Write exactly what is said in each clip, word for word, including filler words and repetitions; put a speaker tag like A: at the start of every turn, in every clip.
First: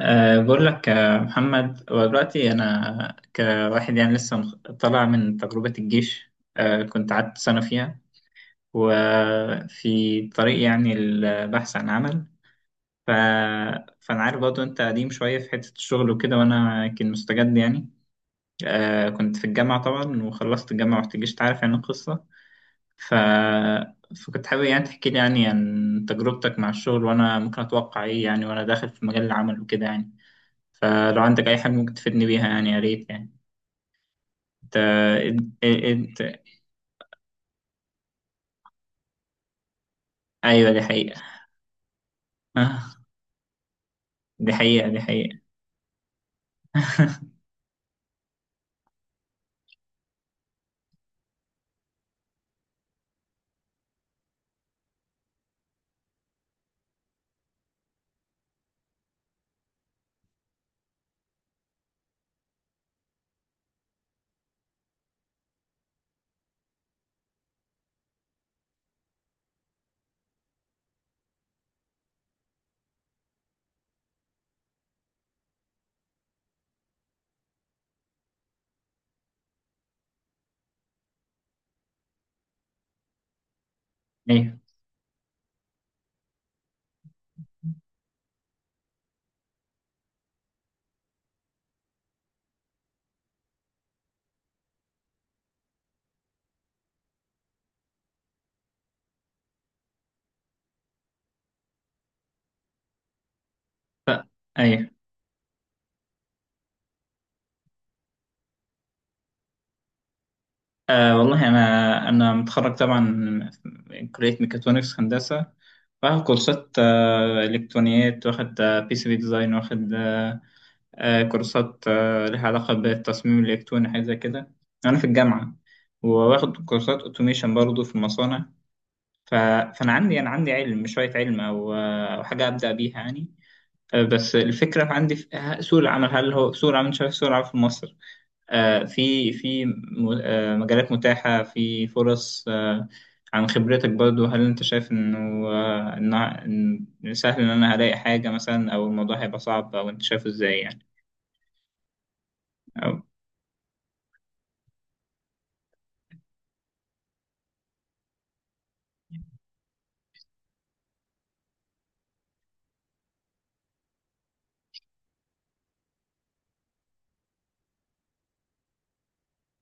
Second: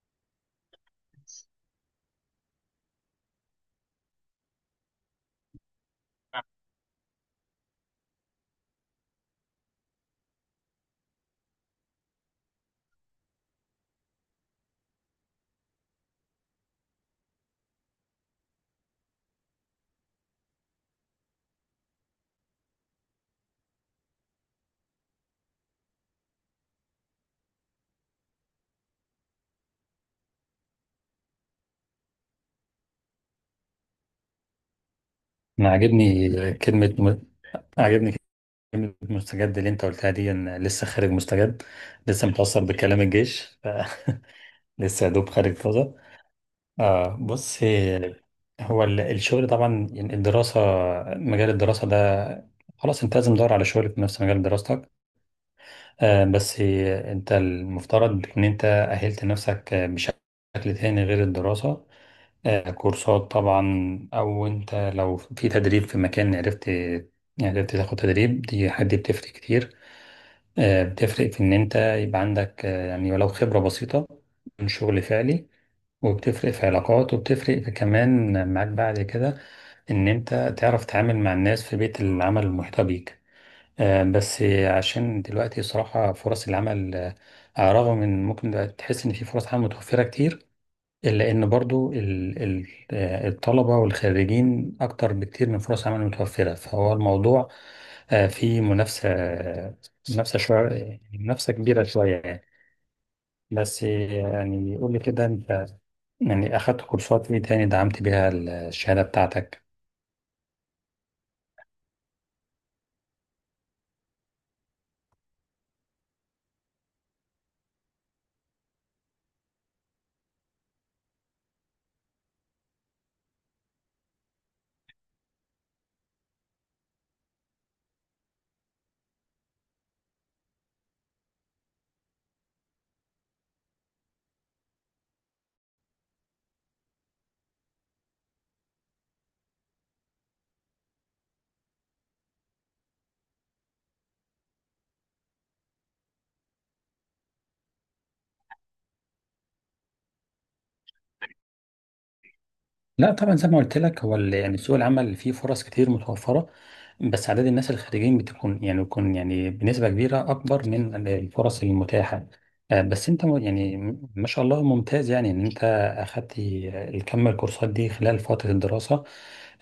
A: أه بقول لك آه، محمد، هو دلوقتي أنا كواحد يعني لسه مخ- طالع من تجربة الجيش. أه كنت قعدت سنة فيها، وفي طريق يعني البحث عن عمل. ف... فأنا عارف برضه أنت قديم شوية في حتة الشغل وكده، وأنا كان مستجد يعني. أه كنت في الجامعة طبعا، وخلصت الجامعة ورحت الجيش، تعرف يعني القصة. ف... فكنت حابب يعني تحكي لي يعني عن تجربتك مع الشغل، وأنا ممكن أتوقع إيه يعني وأنا داخل في مجال العمل وكده يعني. فلو عندك أي حاجة ممكن تفيدني بيها يعني، يا ريت يعني. انت
B: انا
A: انت انت-
B: عاجبني كلمه م... عاجبني كلمه مستجد اللي انت قلتها دي، إن
A: أيوه، دي
B: لسه خارج
A: حقيقة.
B: مستجد. لسه متاثر
A: آه،
B: بكلام الجيش.
A: دي حقيقة، دي
B: لسه يا دوب
A: حقيقة.
B: خارج طازه. آه بص، هو ال- الشغل طبعا، يعني الدراسه، مجال الدراسه ده خلاص انت لازم تدور على شغل في نفس مجال دراستك. آه بس انت المفترض ان انت اهلت نفسك بشكل تاني غير الدراسه. آه، كورسات طبعا، او انت لو في تدريب في مكان، عرفت يعني، عرفت تاخد تدريب، دي حد بتفرق كتير. آه، بتفرق في ان انت يبقى عندك آه، يعني ولو خبرة بسيطة من شغل فعلي، وبتفرق في علاقات، وبتفرق في كمان معاك بعد كده ان انت تعرف تتعامل مع الناس في بيئة العمل المحيطة بيك. آه، بس
A: أيوه،
B: عشان دلوقتي صراحة فرص العمل، آه، رغم ان ممكن تحس ان في فرص عمل متوفرة كتير، لأن برضو ال- ال- آه، الطلبة والخريجين أكتر بكتير من فرص عمل متوفرة، فهو الموضوع آه، فيه منافسة. منافسة شوية، يعني منافسة كبيرة شوية يعني. بس يعني
A: أيوه.
B: قول لي كده، أنت يعني أخدت كورسات إيه تاني دعمت بيها الشهادة بتاعتك؟
A: آه والله أنا أنا متخرج طبعا من كلية ميكاترونكس هندسة، واخد كورسات آه، إلكترونيات، واخد آه بي سي بي ديزاين، واخد آه، كورسات آه، لها علاقة بالتصميم الإلكتروني، حاجة زي كده، أنا في الجامعة. وواخد كورسات أوتوميشن برضه في المصانع. ف... فانا عندي انا عندي علم، شويه علم او او حاجه ابدا بيها يعني. آه، بس الفكره عندي في آه، سوق العمل، هل هو سوق العمل شايف سوق العمل في مصر آه، في في م- آه، مجالات متاحه، في فرص آه، عن خبرتك برضو، هل انت شايف انه آه، إن إن سهل ان انا الاقي حاجه مثلا، او الموضوع هيبقى صعب، او انت شايفه ازاي يعني؟
B: لا طبعا، زي ما قلت لك، هو ال- يعني سوق العمل فيه فرص كتير متوفرة، بس عدد الناس الخريجين بتكون يعني بيكون يعني بنسبة كبيرة أكبر من الفرص المتاحة. آه، بس أنت م- يعني م- ما شاء الله ممتاز، يعني إن أنت أخدت الكم الكورسات دي خلال فترة الدراسة.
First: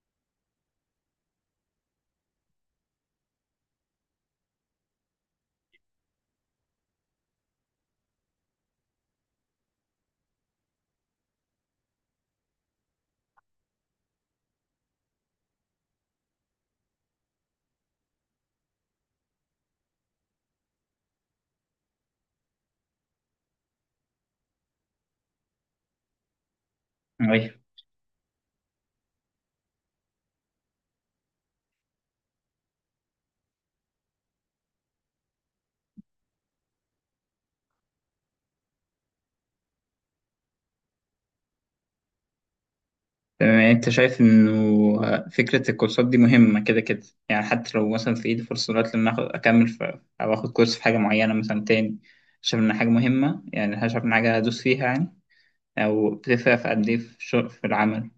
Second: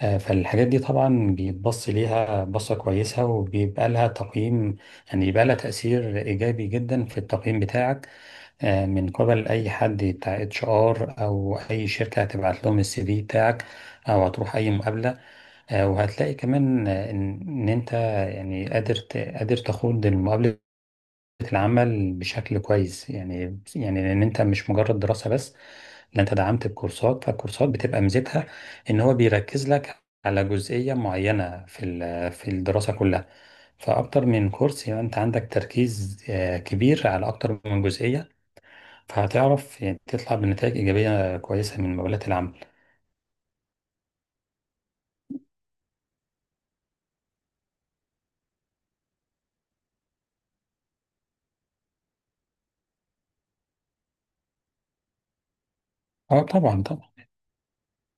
B: آه، فالحاجات دي طبعا بيتبص ليها بصة كويسة، وبيبقى لها تقييم، يعني بيبقى لها تأثير إيجابي جدا في التقييم بتاعك. آه، من قبل اي حد بتاع اتش ار، او اي شركه هتبعت لهم السي في بتاعك، او هتروح اي مقابله. آه، وهتلاقي كمان آه، ان إن انت يعني قادر ت- قادر تخوض مقابله العمل بشكل كويس يعني، يعني لان انت مش مجرد دراسه بس، لا انت دعمت بكورسات.
A: او
B: فالكورسات بتبقى ميزتها ان هو بيركز لك على جزئيه معينه في ال- في الدراسه كلها، فاكتر من كورس يبقى انت عندك تركيز آه، كبير على اكتر من جزئيه، فهتعرف يعني تطلع بنتائج إيجابية كويسة من مقابلات العمل.
A: تمام، يعني انت شايف انه آه، فكرة الكورسات دي مهمة كده كده؟ يعني حتى لو مثلا في ايدي فرصة دلوقتي ان اخد اكمل في، او اخد كورس في حاجة معينة مثلا تاني، شايف ان حاجة مهمة يعني؟ شايف ان حاجة ادوس فيها يعني، او
B: اه
A: بتفرق في
B: طبعا
A: قد ايه
B: طبعا.
A: في الشغل في العمل؟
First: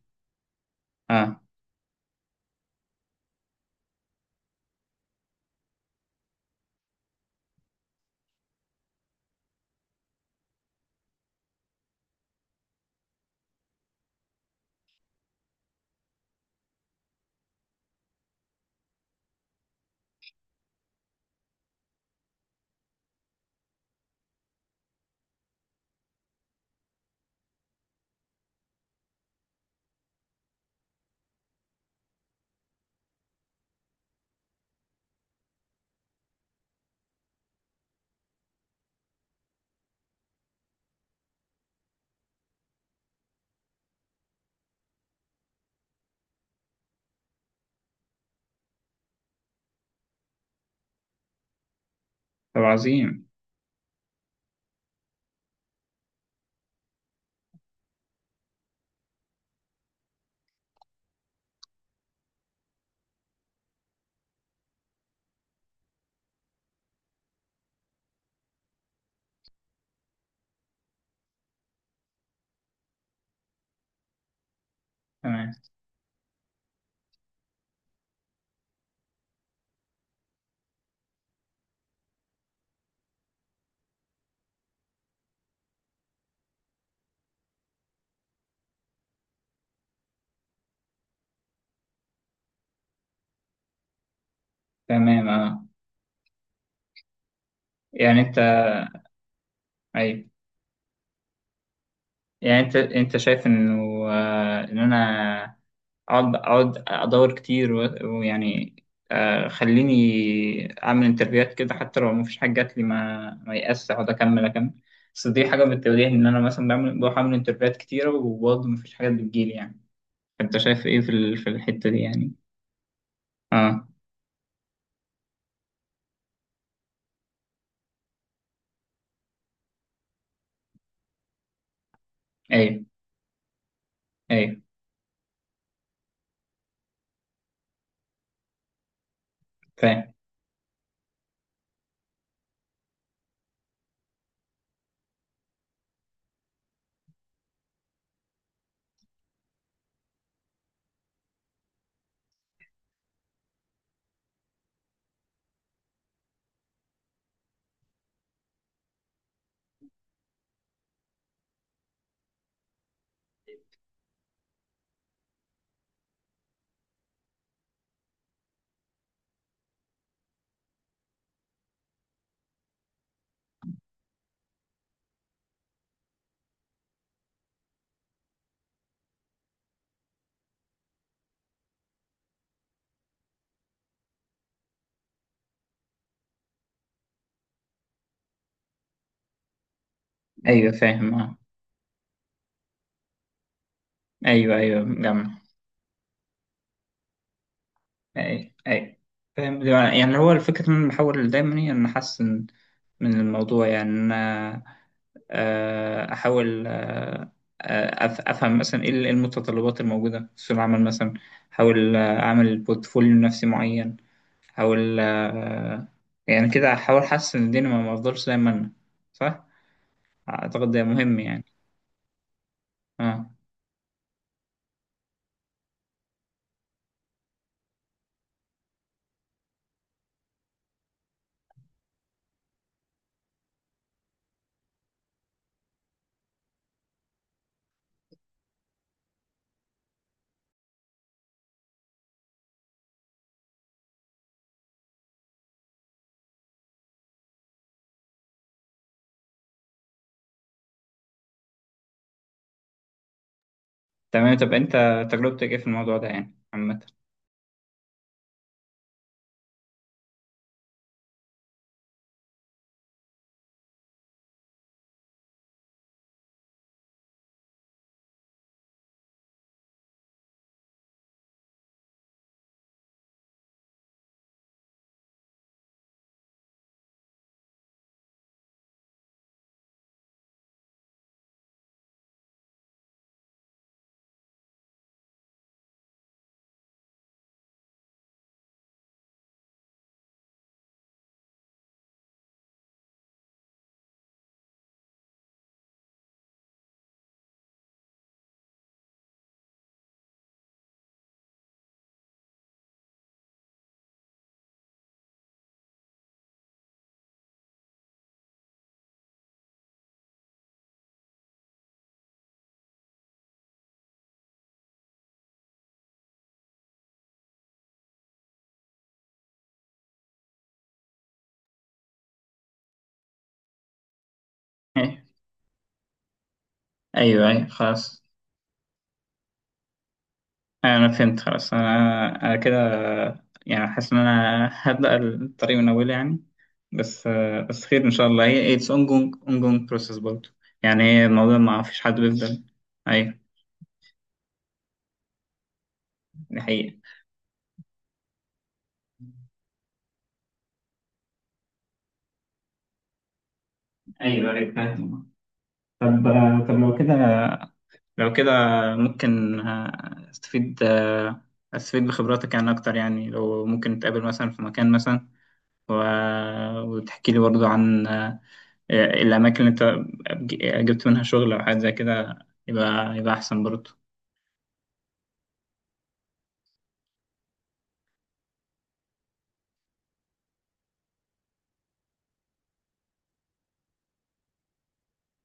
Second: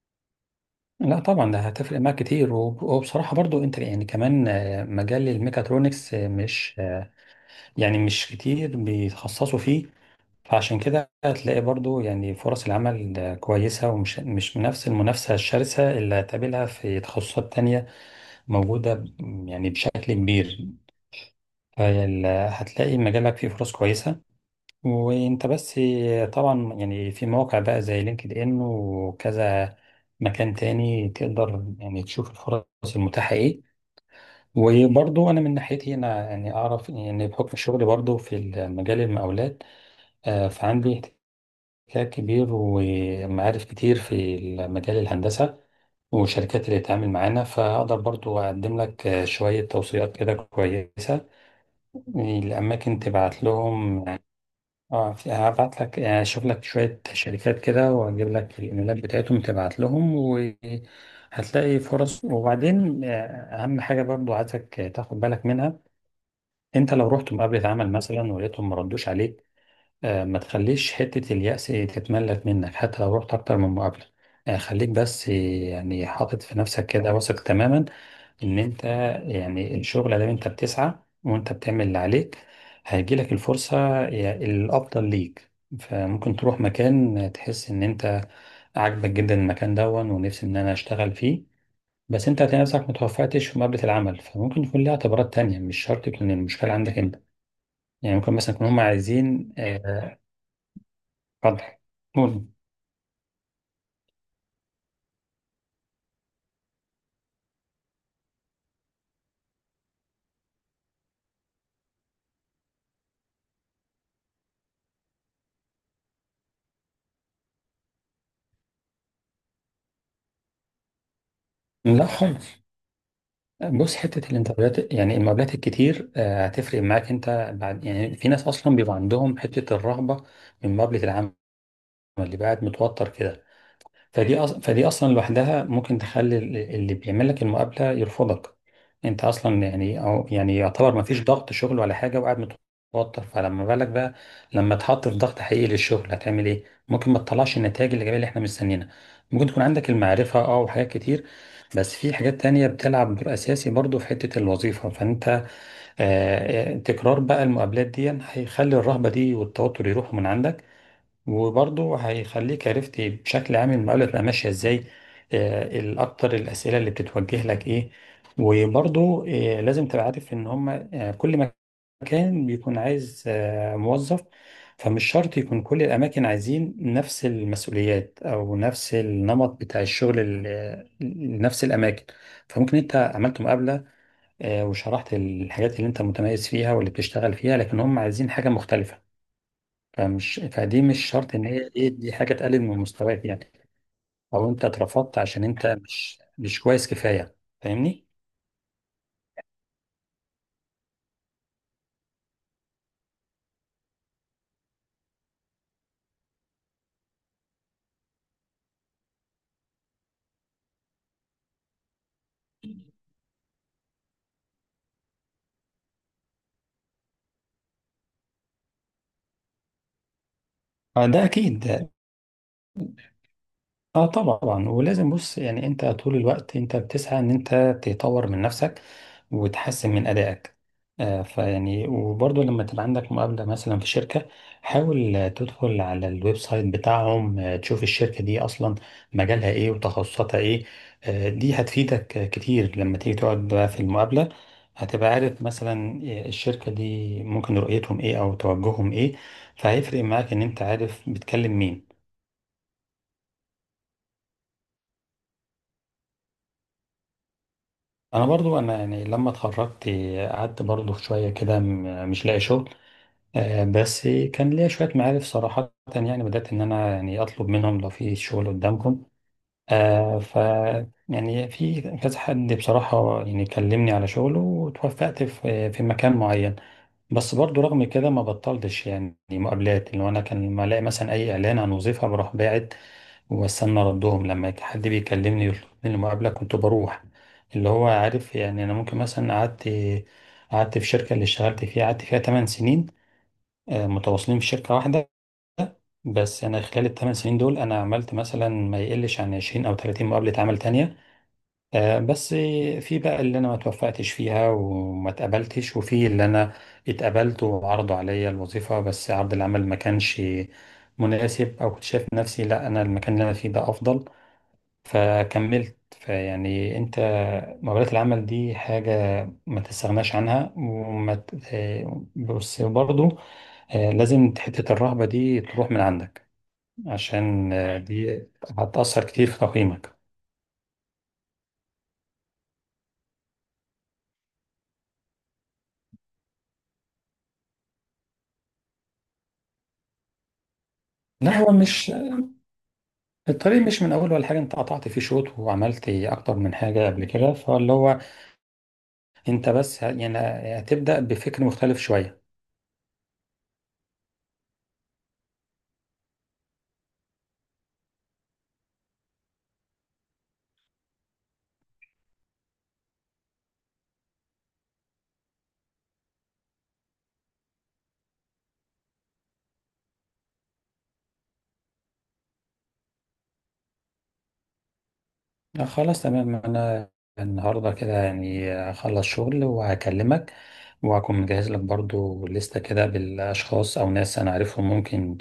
B: لا
A: اه.
B: طبعا ده هتفرق معاك كتير، وب- وبصراحة برضو انت يعني كمان آه، مجال الميكاترونكس آه، مش آه، يعني مش كتير بيتخصصوا فيه. فعشان كده هتلاقي برضو يعني فرص العمل آه، كويسة، ومش مش نفس المنافسة الشرسة اللي هتقابلها في تخصصات تانية موجودة ب- يعني بشكل كبير. فهتلاقي مجالك فيه فرص كويسة، وانت بس طبعا، يعني في مواقع بقى زي لينكد ان وكذا مكان تاني تقدر يعني تشوف الفرص المتاحة ايه. وبرضو انا من ناحيتي انا يعني اعرف يعني بحكم شغلي برضو في مجال المقاولات، آه، فعندي احتكاك كبير ومعارف كتير في مجال الهندسة والشركات اللي بتتعامل معانا، فهقدر برضو أقدم لك آه، شوية توصيات كده كويسة
A: طب
B: الأماكن
A: عظيم.
B: تبعت لهم. اه في- هبعت لك يعني، اشوف لك شوية شركات كده واجيب لك الايميلات بتاعتهم تبعت لهم، وهتلاقي فرص. وبعدين آه، اهم حاجة برضو عايزك تاخد بالك منها، انت لو رحت مقابلة عمل مثلا ولقيتهم ما ردوش عليك، آه، ما تخليش حتة اليأس تتملك منك، حتى لو رحت أكتر من مقابلة. آه، خليك بس آه،
A: تمام،
B: يعني حاطط في نفسك كده واثق تماما إن أنت يعني الشغل ده أنت بتسعى، وأنت بتعمل اللي عليك، هيجيلك الفرصة يا- الأفضل ليك. فممكن تروح مكان تحس إن أنت عاجبك جدا المكان دون، ونفسي إن أنا أشتغل فيه، بس أنت هتلاقي نفسك متوفقتش في مقابلة العمل، فممكن يكون ليها
A: تمام.
B: اعتبارات
A: اه،
B: تانية، مش شرط تكون المشكلة عندك أنت. يعني
A: يعني
B: ممكن
A: انت
B: مثلا يكون هم عايزين آه،
A: ايوه.
B: اتفضل، قول.
A: يعني انت انت شايف انه آه، ان انا اقعد اقعد ادور كتير و- ويعني آه، خليني اعمل انترفيوهات كده، حتى لو مفيش حاجه جات لي، ما ما يأس، اقعد اكمل اكمل. بس دي حاجه بتواجهني، ان انا مثلا بعمل بروح اعمل انترفيوهات كتيره وبرضه مفيش حاجات بتجيلي يعني، انت شايف ايه في ال- في الحته دي
B: لا
A: يعني؟
B: خالص.
A: اه،
B: بص، حته الانترفيوهات يعني المقابلات الكتير آه، هتفرق معاك انت بعد يعني. في ناس اصلا بيبقى عندهم حته الرهبه من مقابله العمل، اللي بقى قاعد
A: ايوه،
B: متوتر كده. فدي أص...
A: ايوه،
B: فدي اصلا لوحدها ممكن تخلي ال- اللي بيعمل لك المقابله يرفضك. انت اصلا يعني،
A: فاهم.
B: أو يعني يعتبر ما فيش ضغط شغل ولا حاجه وقاعد متوتر، فلما بالك بقى لما تحط في ضغط حقيقي للشغل، هتعمل ايه؟ ممكن ما تطلعش النتائج الايجابيه اللي احنا مستنيينها. ممكن تكون عندك المعرفه اه وحاجات كتير، بس في حاجات تانية بتلعب دور أساسي برضو في حتة الوظيفة. فأنت آه، آه، تكرار بقى المقابلات دي هيخلي الرهبة دي والتوتر يروحوا من عندك، وبرضه هيخليك عرفت بشكل عام المقابلة تبقى ماشية ازاي. آه، الأكتر الأسئلة اللي بتتوجه لك ايه. وبرضه آه، لازم تبقى عارف إن هما آه، كل مكان بيكون عايز آه، موظف. فمش شرط يكون كل الأماكن عايزين نفس المسؤوليات أو نفس النمط بتاع الشغل ال- لنفس الأماكن. فممكن أنت عملت مقابلة آه، وشرحت الحاجات اللي أنت متميز فيها واللي بتشتغل فيها، لكن هم عايزين حاجة مختلفة. فمش
A: ايوه
B: فدي مش
A: فاهم،
B: شرط
A: اه.
B: ان هي ايه، دي حاجه تقلل من مستواك يعني، او
A: ايوه
B: انت
A: ايوه،
B: اترفضت
A: جمع.
B: عشان انت مش مش كويس كفايه. فاهمني؟
A: اي، اي، فاهم. يعني هو الفكرة ان انا بحاول دايما، هي ان احسن من الموضوع، يعني ان انا آه، احاول آه، آه، أف- افهم مثلا ايه المتطلبات الموجودة في سوق العمل مثلا، احاول آه، اعمل بورتفوليو نفسي معين، احاول آه، يعني كده، احاول احسن الدنيا، ما ما افضلش زي ما انا. صح، اعتقد ده مهم
B: فده
A: يعني.
B: اكيد.
A: اه،
B: اه طبعا، ولازم، بص يعني انت طول الوقت انت بتسعى ان انت تطور من نفسك وتحسن من ادائك. آه فيعني وبرضه لما تبقى عندك مقابلة مثلا في شركة، حاول آه، تدخل على الويب سايت بتاعهم، آه، تشوف الشركة دي اصلا مجالها ايه وتخصصاتها ايه. آه دي هتفيدك آه، كتير لما تيجي تقعد بقى في المقابلة. هتبقى عارف مثلا آه، الشركة دي ممكن رؤيتهم ايه او توجههم ايه. فهيفرق معاك ان انت عارف بتكلم مين.
A: تمام. طب انت، تجربتك ايه في الموضوع ده يعني عامة؟
B: انا برضو انا يعني لما اتخرجت، قعدت برضو شويه كده م- مش لاقي شغل. آه، بس كان ليا شويه معارف صراحه يعني، بدات ان انا يعني اطلب منهم لو في شغل قدامكم. آه، ف يعني في كذا حد بصراحه يعني كلمني على شغله، وتوفقت في في مكان معين. بس برضو رغم كده ما بطلتش يعني مقابلات، اللي هو انا كان لما الاقي مثلا اي اعلان عن وظيفه بروح باعت، واستنى ردهم. لما حد بيكلمني يطلب مني المقابله كنت بروح. اللي هو عارف يعني انا ممكن مثلا قعدت قعدت في شركه اللي اشتغلت فيها، قعدت فيها 8 سنين، آه، متواصلين في شركه واحده. بس انا خلال الثمان سنين دول انا عملت مثلا ما يقلش عن عشرين او تلاتين مقابله عمل تانية. آه، بس في بقى اللي انا ما توفقتش فيها وما اتقبلتش، وفي اللي انا اتقبلت وعرضوا عليا الوظيفة، بس عرض العمل ما كانش مناسب، او كنت شايف نفسي لا انا المكان اللي انا فيه ده افضل، فكملت. فيعني انت مقابلات العمل دي حاجة ما تستغناش عنها وما ت- آه، بس برضو آه، لازم حتة الرهبة دي تروح من عندك،
A: ايوه ايوه،
B: عشان آه،
A: خلاص.
B: دي هتأثر كتير في تقييمك.
A: آه، انا فهمت خلاص، انا انا كده يعني حاسس ان انا هبدأ الطريق من اول يعني. بس بس خير ان شاء الله، هي اتس ongoing ongoing process برضه. يعني هي الموضوع
B: لا هو
A: ما فيش
B: مش،
A: حد بيفضل. ايوه،
B: الطريق مش من اول ولا حاجه، انت قطعت فيه شوط وعملت
A: دي
B: اكتر من
A: حقيقة.
B: حاجه قبل كده، فاللي هو انت بس ه- يعني هتبدا بفكر مختلف شويه.
A: ايوه ايوه فاهم. طب طب لو كده، لو كده ممكن آه، استفيد آه، استفيد بخبراتك يعني اكتر. يعني لو ممكن نتقابل مثلا في مكان مثلا، و... وتحكي لي برضو عن آه، الأماكن اللي أنت ج- جبت منها شغل أو حاجة زي كده، يبقى يبقى أحسن برضو.
B: آه خلاص تمام، انا النهارده كده يعني اخلص شغل وهكلمك، وهكون مجهز لك برضو لستة كده بالاشخاص او ناس انا عارفهم ممكن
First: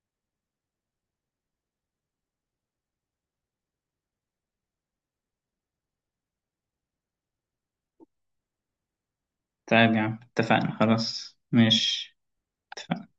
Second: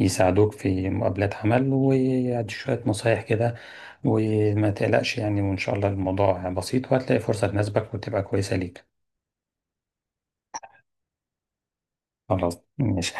B: يساعدوك في مقابلات عمل، وادي شويه نصايح كده. وما تقلقش يعني، وان شاء الله الموضوع بسيط، وهتلاقي فرصه تناسبك وتبقى كويسه ليك.
A: طيب يا عم، اتفقنا، خلاص ماشي،
B: خلاص مش
A: اتفقنا.